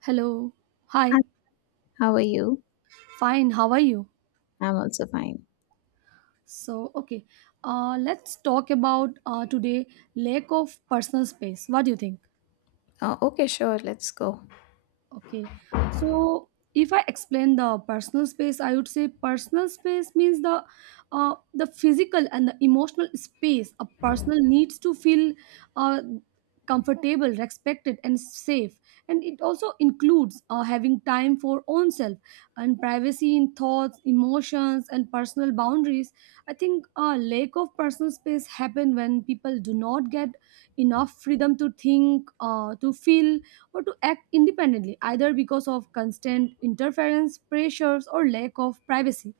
Hello. Hi, Hi. how are you? Fine. How are you? I'm also fine. So, okay. Let's talk about today lack of personal space. What do you think? Okay, sure. Let's go. Okay. So if I explain the personal space, I would say personal space means the physical and the emotional space a personal needs to feel uh, comfortable, respected, and safe. And it also includes having time for own self and privacy in thoughts, emotions, and personal boundaries. I think a lack of personal space happen when people do not get enough freedom to think, to feel, or to act independently, either because of constant interference, pressures, or lack of privacy.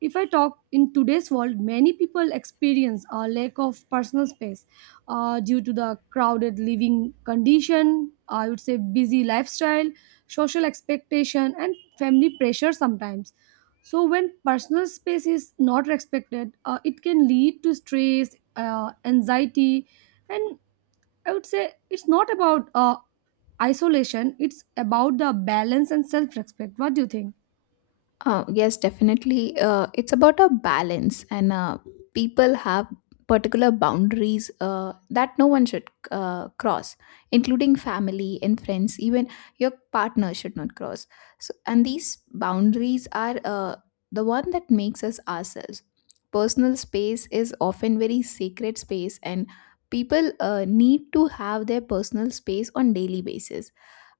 If I talk in today's world, many people experience a lack of personal space due to the crowded living condition, I would say busy lifestyle, social expectation, and family pressure sometimes. So, when personal space is not respected, it can lead to stress, anxiety, and I would say it's not about isolation, it's about the balance and self respect. What do you think? Yes, definitely. It's about a balance, and people have particular boundaries that no one should cross, including family and friends. Even your partner should not cross. So, and these boundaries are the one that makes us ourselves. Personal space is often very sacred space, and people need to have their personal space on daily basis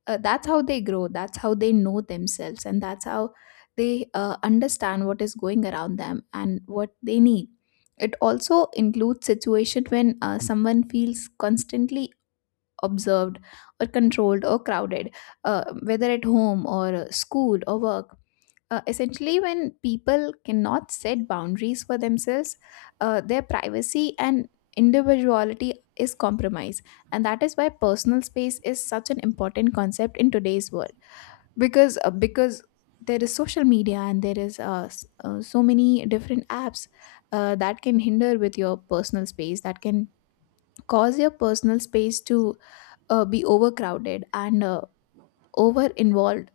uh, that's how they grow, that's how they know themselves, and that's how they understand what is going around them and what they need. It also includes situation when someone feels constantly observed or controlled or crowded, whether at home or school or work. Uh, essentially, when people cannot set boundaries for themselves, their privacy and individuality is compromised, and that is why personal space is such an important concept in today's world. Because there is social media and there is so many different apps that can hinder with your personal space, that can cause your personal space to be overcrowded and over involved,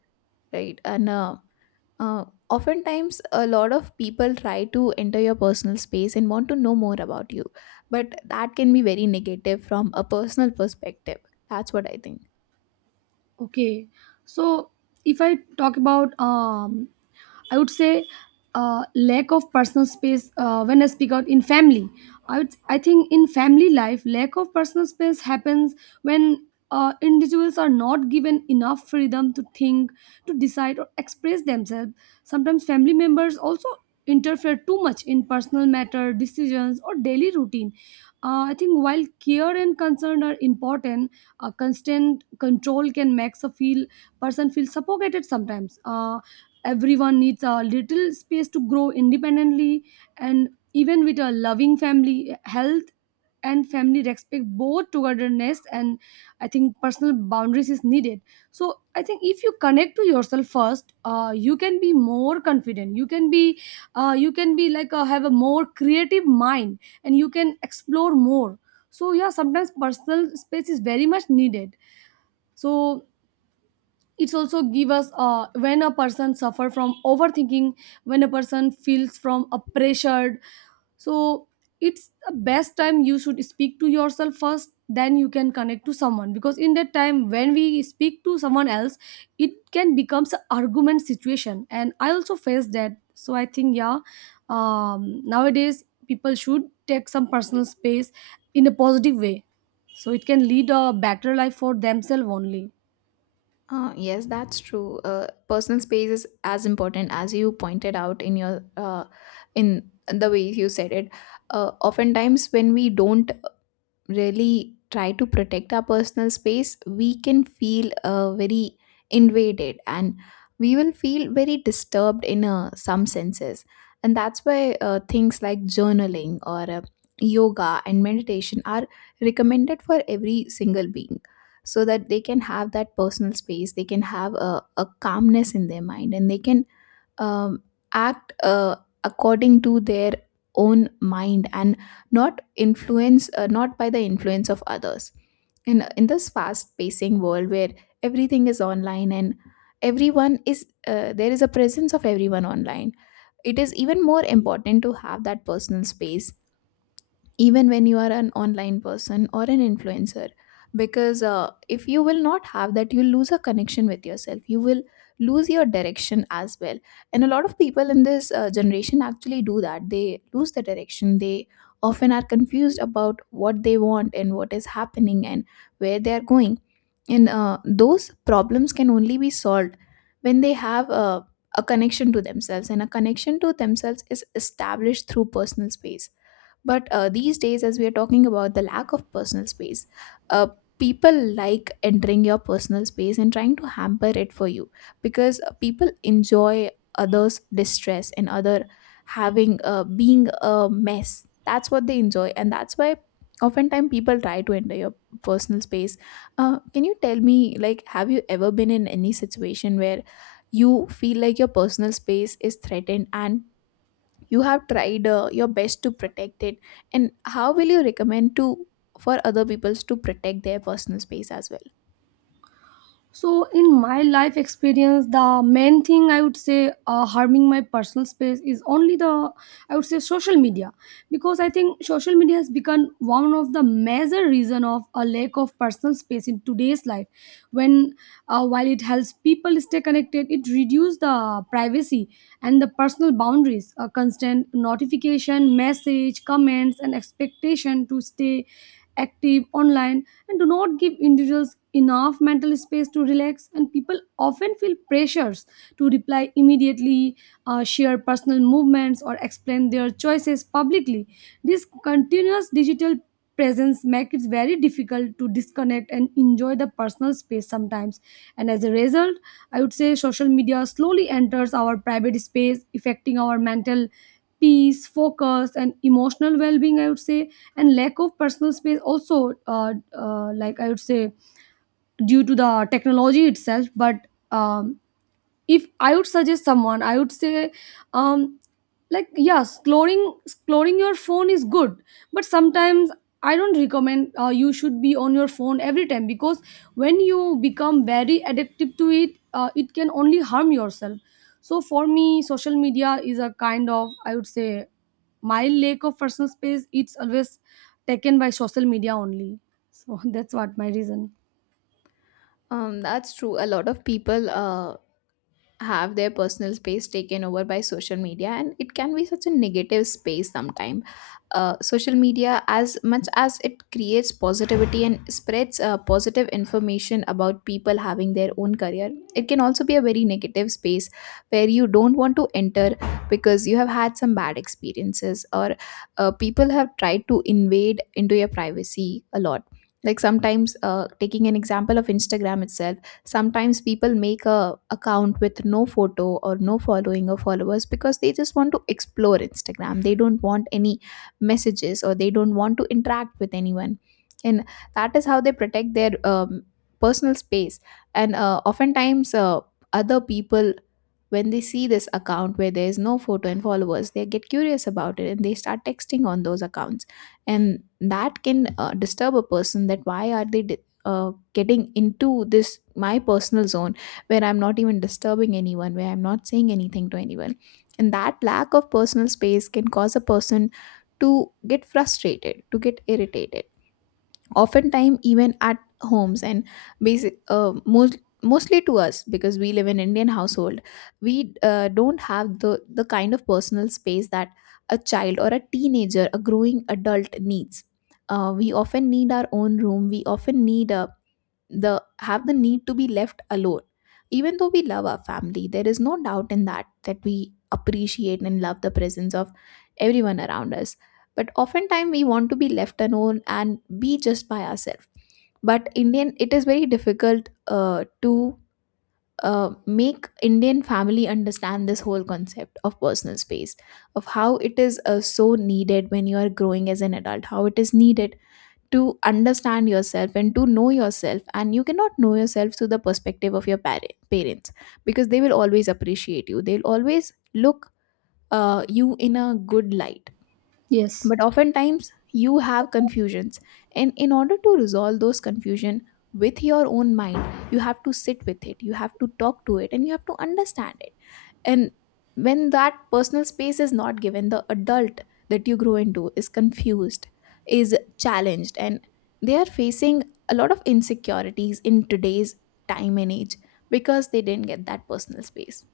right? And uh, oftentimes, a lot of people try to enter your personal space and want to know more about you, but that can be very negative from a personal perspective. That's what I think. Okay, so if I talk about, I would say lack of personal space when I speak out in family. I think in family life, lack of personal space happens when individuals are not given enough freedom to think, to decide, or express themselves. Sometimes family members also interfere too much in personal matter decisions or daily routine. I think while care and concern are important, constant control can make a feel person feel suffocated sometimes. Everyone needs a little space to grow independently, and even with a loving family health and family respect both togetherness and, I think, personal boundaries is needed. So I think if you connect to yourself first, you can be more confident, you can be like have a more creative mind, and you can explore more. So yeah, sometimes personal space is very much needed. So it's also give us, when a person suffer from overthinking, when a person feels from a pressured. So it's the best time, you should speak to yourself first, then you can connect to someone, because in that time when we speak to someone else it can becomes an argument situation, and I also face that. So I think yeah, nowadays people should take some personal space in a positive way, so it can lead a better life for themselves only. Yes, that's true. Personal space is as important as you pointed out in your, in the way you said it. Oftentimes, when we don't really try to protect our personal space, we can feel very invaded, and we will feel very disturbed in some senses. And that's why things like journaling or yoga and meditation are recommended for every single being, so that they can have that personal space, they can have a calmness in their mind, and they can um, act according to their own mind, and not influence not by the influence of others. And in this fast pacing world where everything is online and everyone is there is a presence of everyone online, it is even more important to have that personal space, even when you are an online person or an influencer. Because if you will not have that, you'll lose a connection with yourself, you will lose your direction as well. And a lot of people in this generation actually do that, they lose the direction, they often are confused about what they want and what is happening and where they are going. And those problems can only be solved when they have a connection to themselves, and a connection to themselves is established through personal space. But these days, as we are talking about the lack of personal space, uh, people like entering your personal space and trying to hamper it for you, because people enjoy others' distress and other having, being a mess. That's what they enjoy, and that's why oftentimes people try to enter your personal space. Can you tell me, like, have you ever been in any situation where you feel like your personal space is threatened and you have tried your best to protect it, and how will you recommend to, for other peoples to protect their personal space as well? So, in my life experience, the main thing I would say harming my personal space is only the, I would say, social media. Because I think social media has become one of the major reason of a lack of personal space in today's life. When, while it helps people stay connected, it reduces the privacy and the personal boundaries. A constant notification, message, comments, and expectation to stay active online and do not give individuals enough mental space to relax, and people often feel pressures to reply immediately, share personal movements or explain their choices publicly. This continuous digital presence makes it very difficult to disconnect and enjoy the personal space sometimes. And as a result, I would say social media slowly enters our private space, affecting our mental peace, focus, and emotional well-being, I would say. And lack of personal space also, like I would say, due to the technology itself. But if I would suggest someone, I would say, um like yeah, exploring your phone is good, but sometimes I don't recommend, you should be on your phone every time, because when you become very addicted to it, it can only harm yourself. So for me, social media is a kind of, I would say, my lack of personal space. It's always taken by social media only. So that's what my reason. That's true. A lot of people have their personal space taken over by social media, and it can be such a negative space sometimes. Uh, social media, as much as it creates positivity and spreads positive information about people having their own career, it can also be a very negative space where you don't want to enter, because you have had some bad experiences, or people have tried to invade into your privacy a lot. Like sometimes, taking an example of instagram itself, sometimes people make a account with no photo or no following or followers, because they just want to explore instagram, they don't want any messages, or they don't want to interact with anyone. And that is how they protect their personal space. And oftentimes, other people, when they see this account where there is no photo and followers, they get curious about it and they start texting on those accounts. And that can disturb a person, that why are they getting into this my personal zone, where I'm not even disturbing anyone, where I'm not saying anything to anyone. And that lack of personal space can cause a person to get frustrated, to get irritated, oftentimes even at homes. And basic, most mostly to us, because we live in indian household, we don't have the kind of personal space that a child or a teenager, a growing adult needs. We often need our own room, we often need a, the, have the need to be left alone. Even though we love our family, there is no doubt in that, that we appreciate and love the presence of everyone around us, but oftentimes we want to be left alone and be just by ourselves. But indian, it is very difficult to make indian family understand this whole concept of personal space, of how it is so needed when you are growing as an adult, how it is needed to understand yourself and to know yourself. And you cannot know yourself through the perspective of parents, because they will always appreciate you, they'll always look you in a good light. Yes. But oftentimes you have confusions, and in order to resolve those confusion with your own mind, you have to sit with it, you have to talk to it, and you have to understand it. And when that personal space is not given, the adult that you grow into is confused, is challenged, and they are facing a lot of insecurities in today's time and age, because they didn't get that personal space.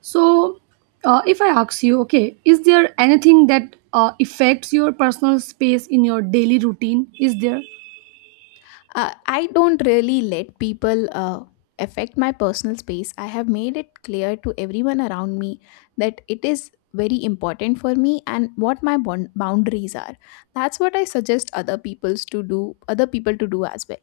So, if I ask you, okay, is there anything that affects your personal space in your daily routine? Is there? I don't really let people affect my personal space. I have made it clear to everyone around me that it is very important for me and what boundaries are. That's what I suggest other people's to do, other people to do as well.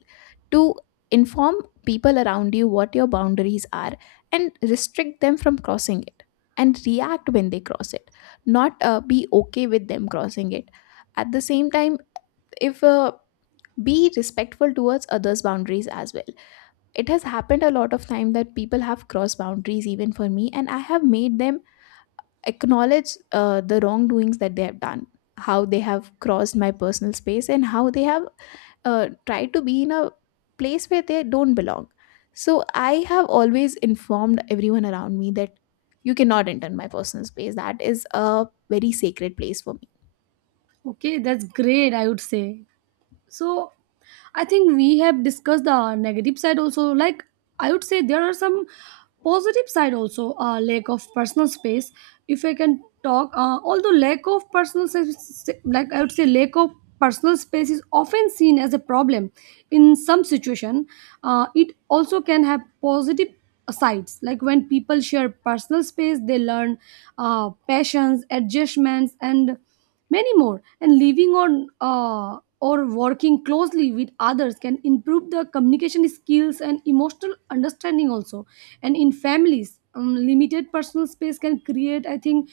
To inform people around you what your boundaries are, and restrict them from crossing it, and react when they cross it, not be okay with them crossing it. At the same time, if be respectful towards others boundaries as well. It has happened a lot of time that people have crossed boundaries even for me, and I have made them acknowledge the wrongdoings that they have done, how they have crossed my personal space, and how they have tried to be in a place where they don't belong. So I have always informed everyone around me that you cannot enter my personal space, that is a very sacred place for me. Okay, that's great, I would say. So I think we have discussed the negative side also. Like I would say there are some positive side also. Lack of personal space, if I can talk, although lack of personal space, like I would say, lack of personal space is often seen as a problem in some situation. It also can have positive sides. Like when people share personal space, they learn passions, adjustments, and many more. And living on, or working closely with others can improve the communication skills and emotional understanding also. And in families, limited personal space can create, I think,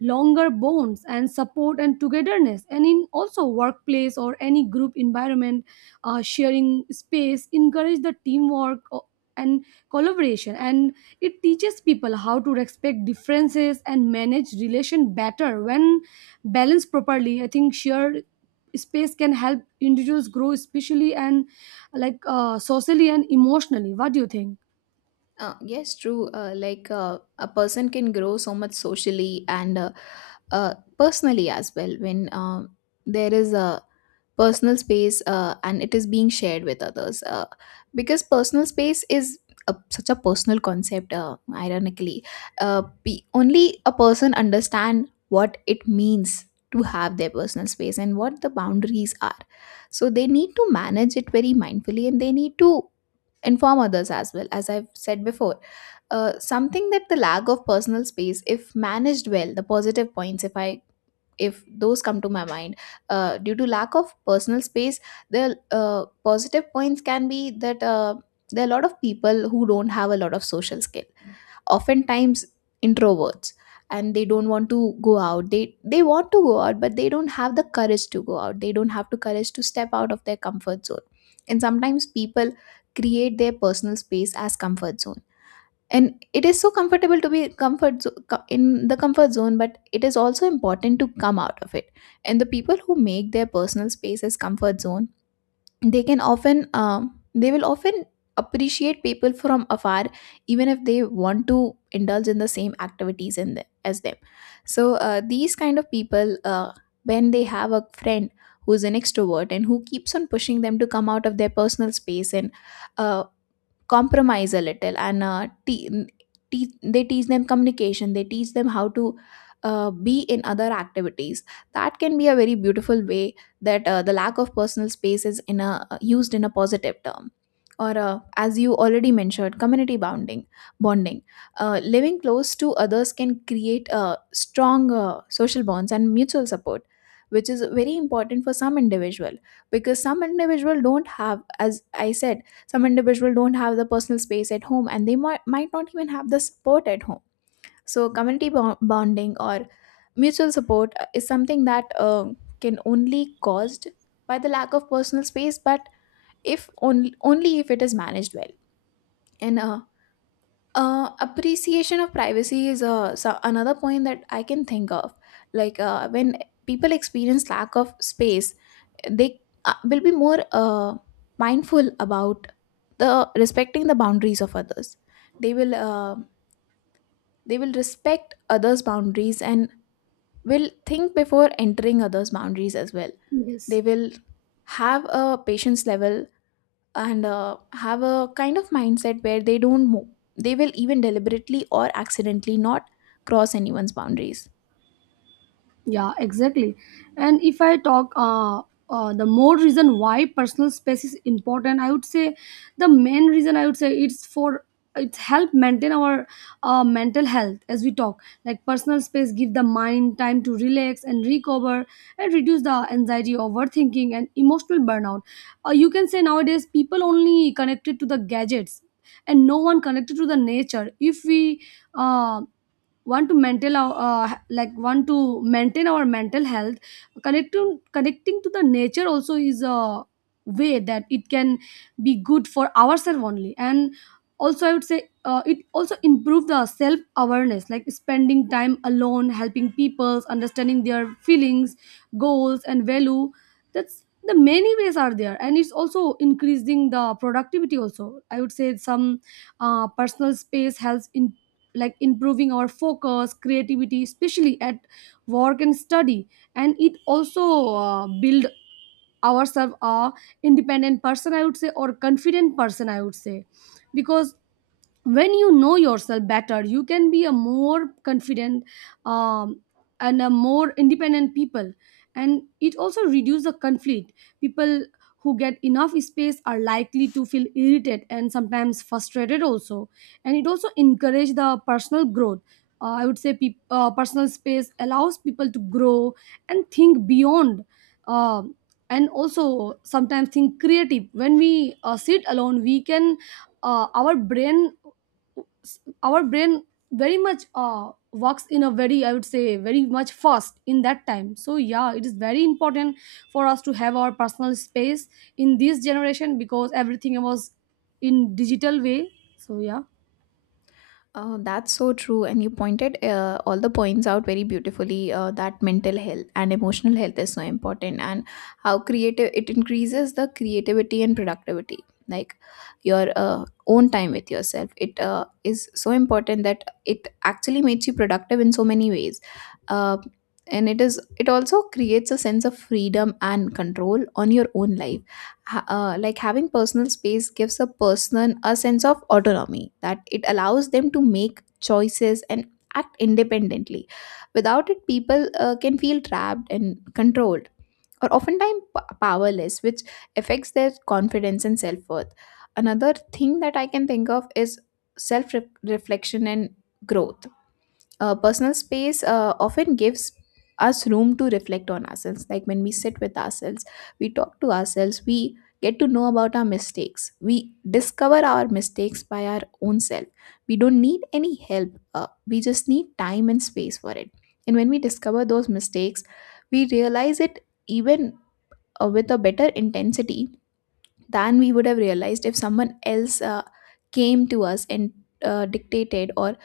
longer bonds and support and togetherness. And in also workplace or any group environment, sharing space encourage the and collaboration, and it teaches people how to respect differences and manage relation better. When balanced properly, I think shared space can help individuals grow especially, and like socially and emotionally. What do you think? Yes, true. Like, a person can grow so much socially and, uh, personally as well, when there is a personal space, and it is being shared with others. Because personal space is a, such a personal concept. Ironically, only a person understand what it means to have their personal space and what the boundaries are. So they need to manage it very mindfully, and they need to inform others, as well as I've said before. Something that, the lack of personal space, if managed well, the positive points, if, I if those come to my mind, due to lack of personal space, the positive points can be that, there are a lot of people who don't have a lot of social skill, oftentimes introverts, and they don't want to go out, they want to go out, but they don't have the courage to go out, they don't have the courage to step out of their comfort zone. And sometimes people create their personal space as comfort zone, and it is so comfortable to be in the comfort zone, but it is also important to come out of it. And the people who make their personal space as comfort zone, they can often they will often appreciate people from afar, even if they want to indulge in the same activities in the, as them. So these kind of people, when they have a friend who's an extrovert and who keeps on pushing them to come out of their personal space, and uh, compromise a little, and they teach them communication, they teach them how to be in other activities. That can be a very beautiful way that the lack of personal space is in a, used in a positive term. Or as you already mentioned, community bounding bonding, living close to others can create strong Social bonds and mutual support, which is very important for some individual, because some individual don't have, as I said, some individual don't have the personal space at home, and they might not even have the support at home. So community bonding or mutual support is something that can only caused by the lack of personal space, but if only if it is managed well. And Appreciation of privacy is so another point that I can think of. Like, when people experience lack of space, they will be more mindful about the respecting the boundaries of others. They will uh, they will respect others' boundaries and will think before entering others' boundaries as well. They Yes. will have a patience level, and have a kind of mindset where they don't move. They will even deliberately or accidentally not cross anyone's boundaries. Yeah, exactly. And if I talk, the more reason why personal space is important, I would say the main reason I would say it's for, it's help maintain our mental health. As we talk, like personal space give the mind time to relax and recover and reduce the anxiety, overthinking, and emotional burnout. You can say nowadays people only connected to the gadgets and no one connected to the nature. If we um want to maintain our, like want to maintain our mental health, connecting to the nature also is a way that it can be good for ourselves only. And also, I would say, it also improve the self awareness, like spending time alone helping people understanding their feelings, goals, and value. That's the many ways are there. And it's also increasing the productivity also, I would say. Some personal space helps in like improving our focus, creativity, especially at work and study. And it also build ourselves a independent person, I would say, or confident person, I would say, because when you know yourself better you can be a more confident, um, and a more independent people. And it also reduce the conflict. People who get enough space are likely to feel irritated and sometimes frustrated also. And it also encourage the personal growth. I would say peop personal space allows people to grow and think beyond, um, and also sometimes think creative. When we sit alone, we can uh, our brain our brain very much works in a very, I would say, very much fast in that time. So yeah, it is very important for us to have our personal space in this generation because everything was in digital way. So yeah. That's so true, and you pointed all the points out very beautifully. That mental health and emotional health is so important, and how creative it increases the creativity and productivity. Like, your own time with yourself, it is so important that it actually makes you productive in so many ways, uh, and it also creates a sense of freedom and control on your own life. Like, having personal space gives a person a sense of autonomy, that it allows them to make choices and act independently. Without it, people can feel trapped and controlled, or oftentimes powerless, which affects their confidence and self-worth. Another thing that I can think of is self-reflection and growth. Personal space often gives us room to reflect on ourselves. Like, when we sit with ourselves, we talk to ourselves, we get to know about our mistakes, we discover our mistakes by our own self. We don't need any help, we just need time and space for it. And when we discover those mistakes, we realize it even with a better intensity than we would have realized if someone else came to us and dictated or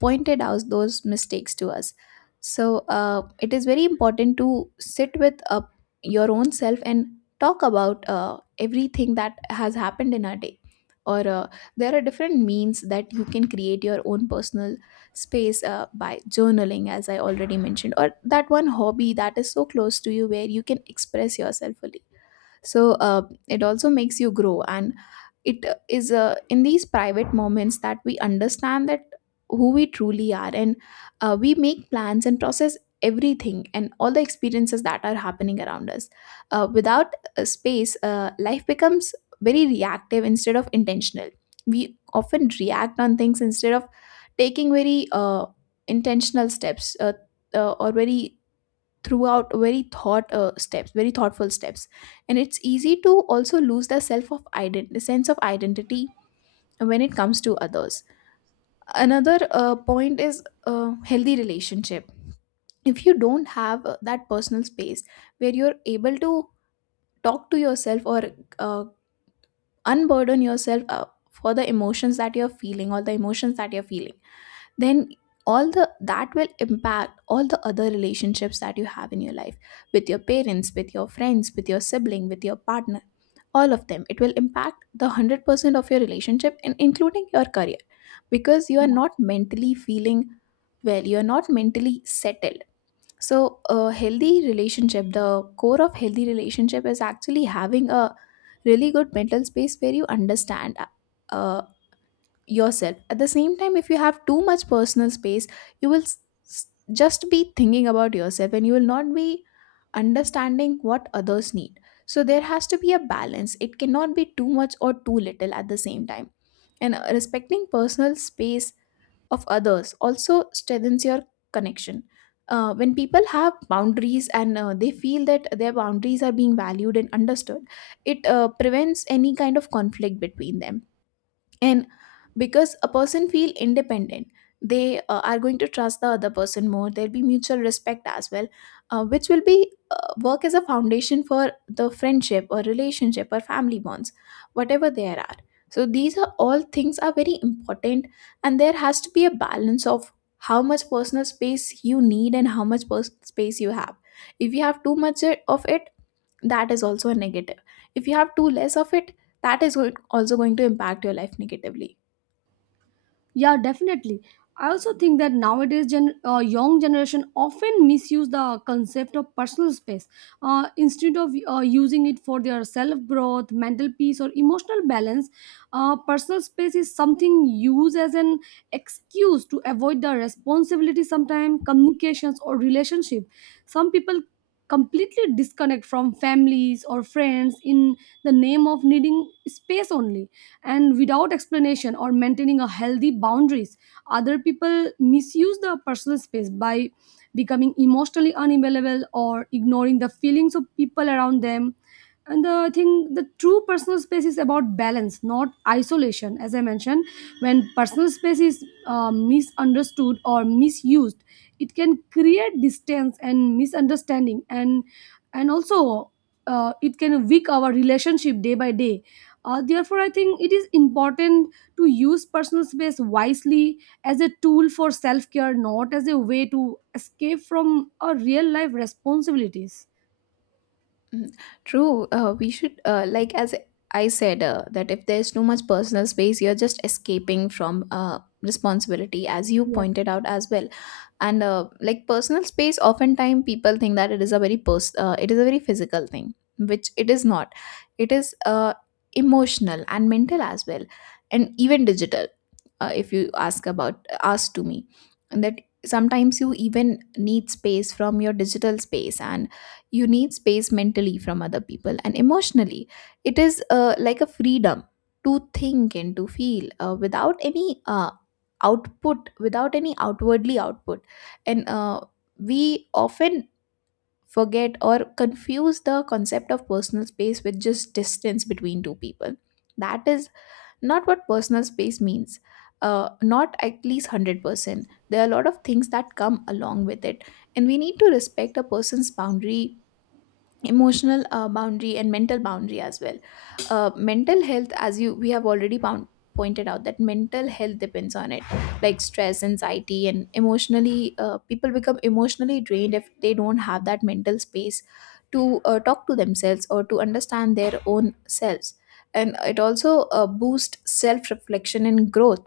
pointed out those mistakes to us. So it is very important to sit with your own self and talk about everything that has happened in our day, or there are different means that you can create your own personal space, by journaling, as I already mentioned, or that one hobby that is so close to you where you can express yourself fully. So, uh, it also makes you grow, and it is in these private moments that we understand that who we truly are, and we make plans and process everything and all the experiences that are happening around us. Without a space, life becomes very reactive instead of intentional. We often react on things instead of taking very intentional steps, or very throughout very thought steps very thoughtful steps. And it's easy to also lose the sense of identity when it comes to others. Another point is healthy relationship. If you don't have that personal space where you're able to talk to yourself or uh, unburden yourself for the emotions that you're feeling or the emotions that you're feeling, then all the that will impact all the other relationships that you have in your life, with your parents, with your friends, with your sibling, with your partner, all of them. It will impact the 100% of your relationship and including your career, because you are not mentally feeling well, you're not mentally settled. So, a healthy relationship, the core of healthy relationship, is actually having a really good mental space where you understand yourself. At the same time, if you have too much personal space, you will just be thinking about yourself and you will not be understanding what others need. So there has to be a balance. It cannot be too much or too little at the same time. And respecting personal space of others also strengthens your connection. When people have boundaries and they feel that their boundaries are being valued and understood, it prevents any kind of conflict between them. And because a person feel independent, they are going to trust the other person more. There'll be mutual respect as well, which will be work as a foundation for the friendship or relationship or family bonds, whatever there are. So these are all things are very important, and there has to be a balance of how much personal space you need and how much personal space you have. If you have too much of it, that is also a negative. If you have too less of it, that is also going to impact your life negatively. Yeah, definitely. I also think that nowadays, young generation often misuse the concept of personal space. Instead of using it for their self growth, mental peace, or emotional balance, personal space is something used as an excuse to avoid the responsibility, sometimes communications or relationship. Some people completely disconnect from families or friends in the name of needing space only, and without explanation or maintaining a healthy boundaries. Other people misuse the personal space by becoming emotionally unavailable or ignoring the feelings of people around them. And I think the true personal space is about balance, not isolation, as I mentioned. When personal space is misunderstood or misused, it can create distance and misunderstanding, and also it can weak our relationship day by day. Therefore, I think it is important to use personal space wisely as a tool for self care, not as a way to escape from our real life responsibilities. Mhm. True. We should, like, as I said, that if there's too much personal space, you're just escaping from responsibility, as you pointed out as well. And like, personal space, oftentimes people think that it is a very it is a very physical thing, which it is not. It is emotional and mental as well, and even digital. If you ask to me, and that sometimes you even need space from your digital space, and you need space mentally from other people and emotionally. It is like a freedom to think and to feel without any outwardly output. And we often forget or confuse the concept of personal space with just distance between two people. That is not what personal space means, not at least 100%. There are a lot of things that come along with it, and we need to respect a person's boundary, emotional boundary and mental boundary as well. Mental health, as you we have already pointed out, that mental health depends on it. Like stress, anxiety, and emotionally people become emotionally drained if they don't have that mental space to talk to themselves or to understand their own selves. And it also boosts self reflection and growth.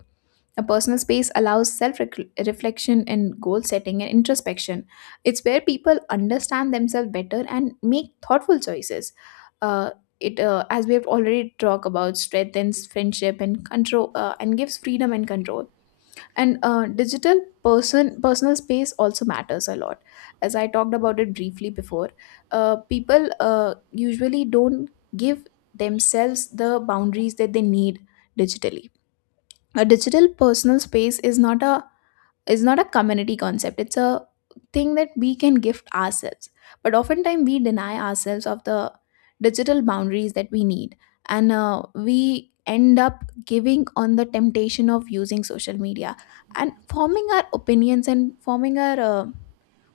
A personal space allows self reflection and goal setting and introspection. It's where people understand themselves better and make thoughtful choices. Uh, as we have already talked about, strengthens friendship and gives freedom and control. And digital personal space also matters a lot. As I talked about it briefly before, people usually don't give themselves the boundaries that they need digitally. A digital personal space is not a community concept. It's a thing that we can gift ourselves, but oftentimes we deny ourselves of the digital boundaries that we need. And we end up giving on the temptation of using social media, and forming our opinions and forming our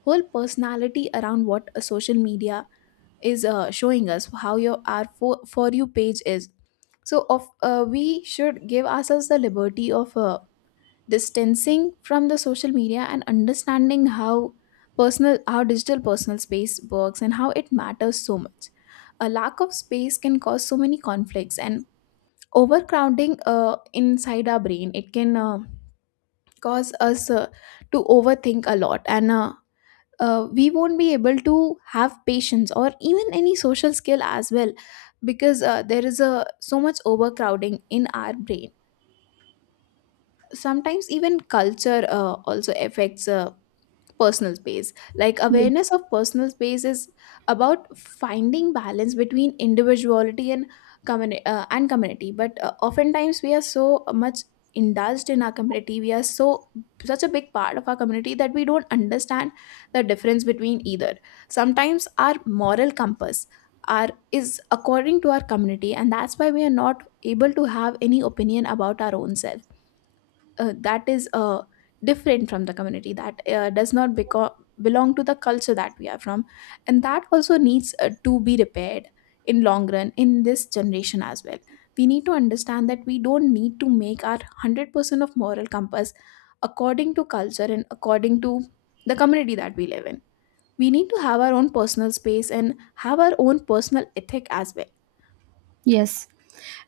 whole personality around what a social media is showing us, how your our for you page is. So of we should give ourselves the liberty of distancing from the social media and understanding how personal how digital personal space works and how it matters so much. A lack of space can cause so many conflicts and overcrowding inside our brain. It can cause us to overthink a lot, and we won't be able to have patience or even any social skill as well, because there is a so much overcrowding in our brain. Sometimes even culture also affects personal space. Like, Yes. awareness of personal space is about finding balance between individuality and and community. But oftentimes we are so much indulged in our community, we are so such a big part of our community that we don't understand the difference between either. Sometimes our moral compass are is according to our community, and that's why we are not able to have any opinion about our own self, that is different from the community, that does not beco- belong to the culture that we are from. And that also needs to be repaired in long run, in this generation as well. We need to understand that we don't need to make our 100% of moral compass according to culture and according to the community that we live in. We need to have our own personal space and have our own personal ethic as well. Yes,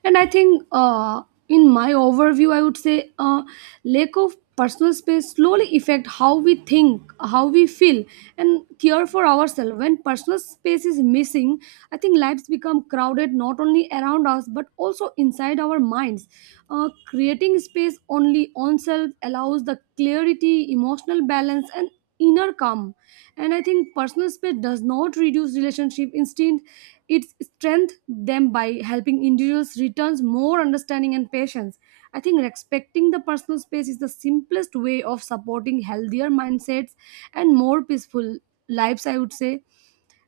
and I think in my overview, I would say lack of personal space slowly affect how we think, how we feel, and care for ourselves. When personal space is missing, I think lives become crowded not only around us but also inside our minds. Creating space only on self allows the clarity, emotional balance, and inner calm. And I think personal space does not reduce relationship, instead it strengthens them by helping individuals returns more understanding and patience. I think respecting the personal space is the simplest way of supporting healthier mindsets and more peaceful lives, I would say.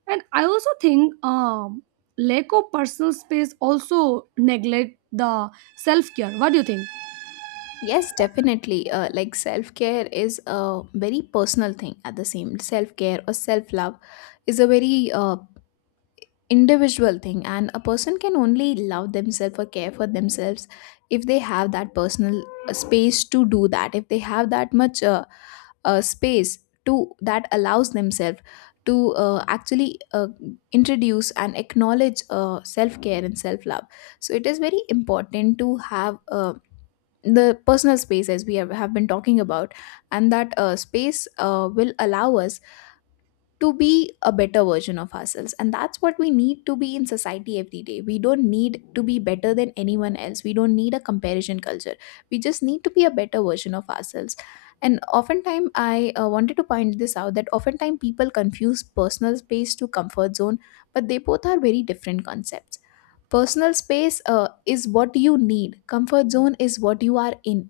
And I also think, lack of personal space also neglect the self-care. What do you think? Yes, definitely. Like, self care is a very personal thing. At the same, self care or self love is a very individual thing, and a person can only love themselves or care for themselves if they have that personal space to do that, if they have that much space to that allows themselves to actually introduce and acknowledge self care and self love. So, it is very important to have. The personal space, as we have been talking about, and that space will allow us to be a better version of ourselves, and that's what we need to be in society every day. We don't need to be better than anyone else. We don't need a comparison culture. We just need to be a better version of ourselves. And oftentimes I wanted to point this out, that oftentimes people confuse personal space to comfort zone, but they both are very different concepts. Personal space is what you need, comfort zone is what you are in.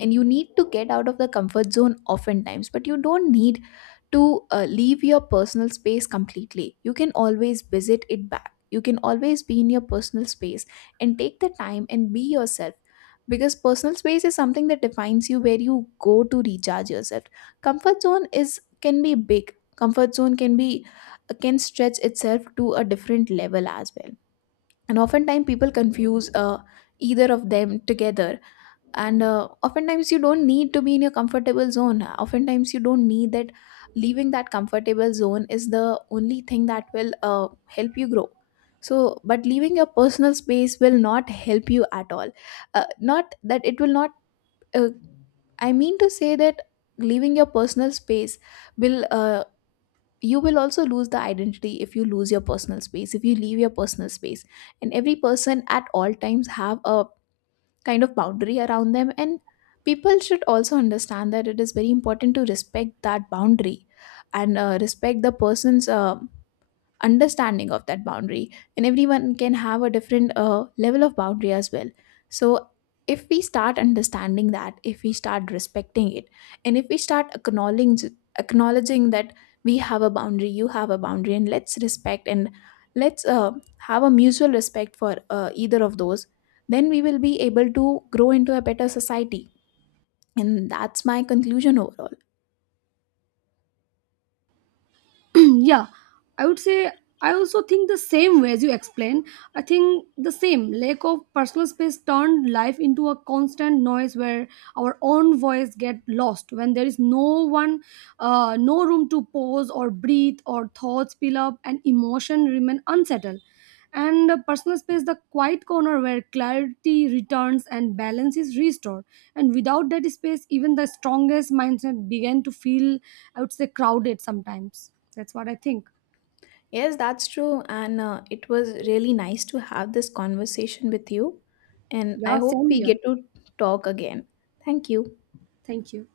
And you need to get out of the comfort zone oftentimes, but you don't need to leave your personal space completely. You can always visit it back, you can always be in your personal space and take the time and be yourself, because personal space is something that defines you, where you go to recharge yourself. Comfort zone is, can be big, comfort zone can be can stretch itself to a different level as well. And oftentimes people confuse either of them together. And oftentimes you don't need to be in your comfortable zone, oftentimes you don't need that. Leaving that comfortable zone is the only thing that will help you grow. So, but leaving your personal space will not help you at all. Not that it will not, uh, I mean to say that leaving your personal space will, you will also lose the identity if you lose your personal space, if you leave your personal space. And every person at all times have a kind of boundary around them, and people should also understand that it is very important to respect that boundary, and respect the person's understanding of that boundary. And everyone can have a different level of boundary as well. So, if we start understanding that, if we start respecting it, and if we start acknowledging that we have a boundary, you have a boundary, and let's respect, and let's have a mutual respect for either of those, then we will be able to grow into a better society. And that's my conclusion overall. Yeah, I would say I also think the same way as you explain. I think the same, lack of personal space turned life into a constant noise where our own voice get lost. When there is no one, no room to pause or breathe, or thoughts spill up and emotion remain unsettled. And the personal space, the quiet corner where clarity returns and balance is restored. And without that space, even the strongest mindset began to feel, I would say, crowded sometimes. That's what I think. Yes, that's true. And it was really nice to have this conversation with you. And I Yeah, hope same we get here. to talk again. Thank you. Thank you.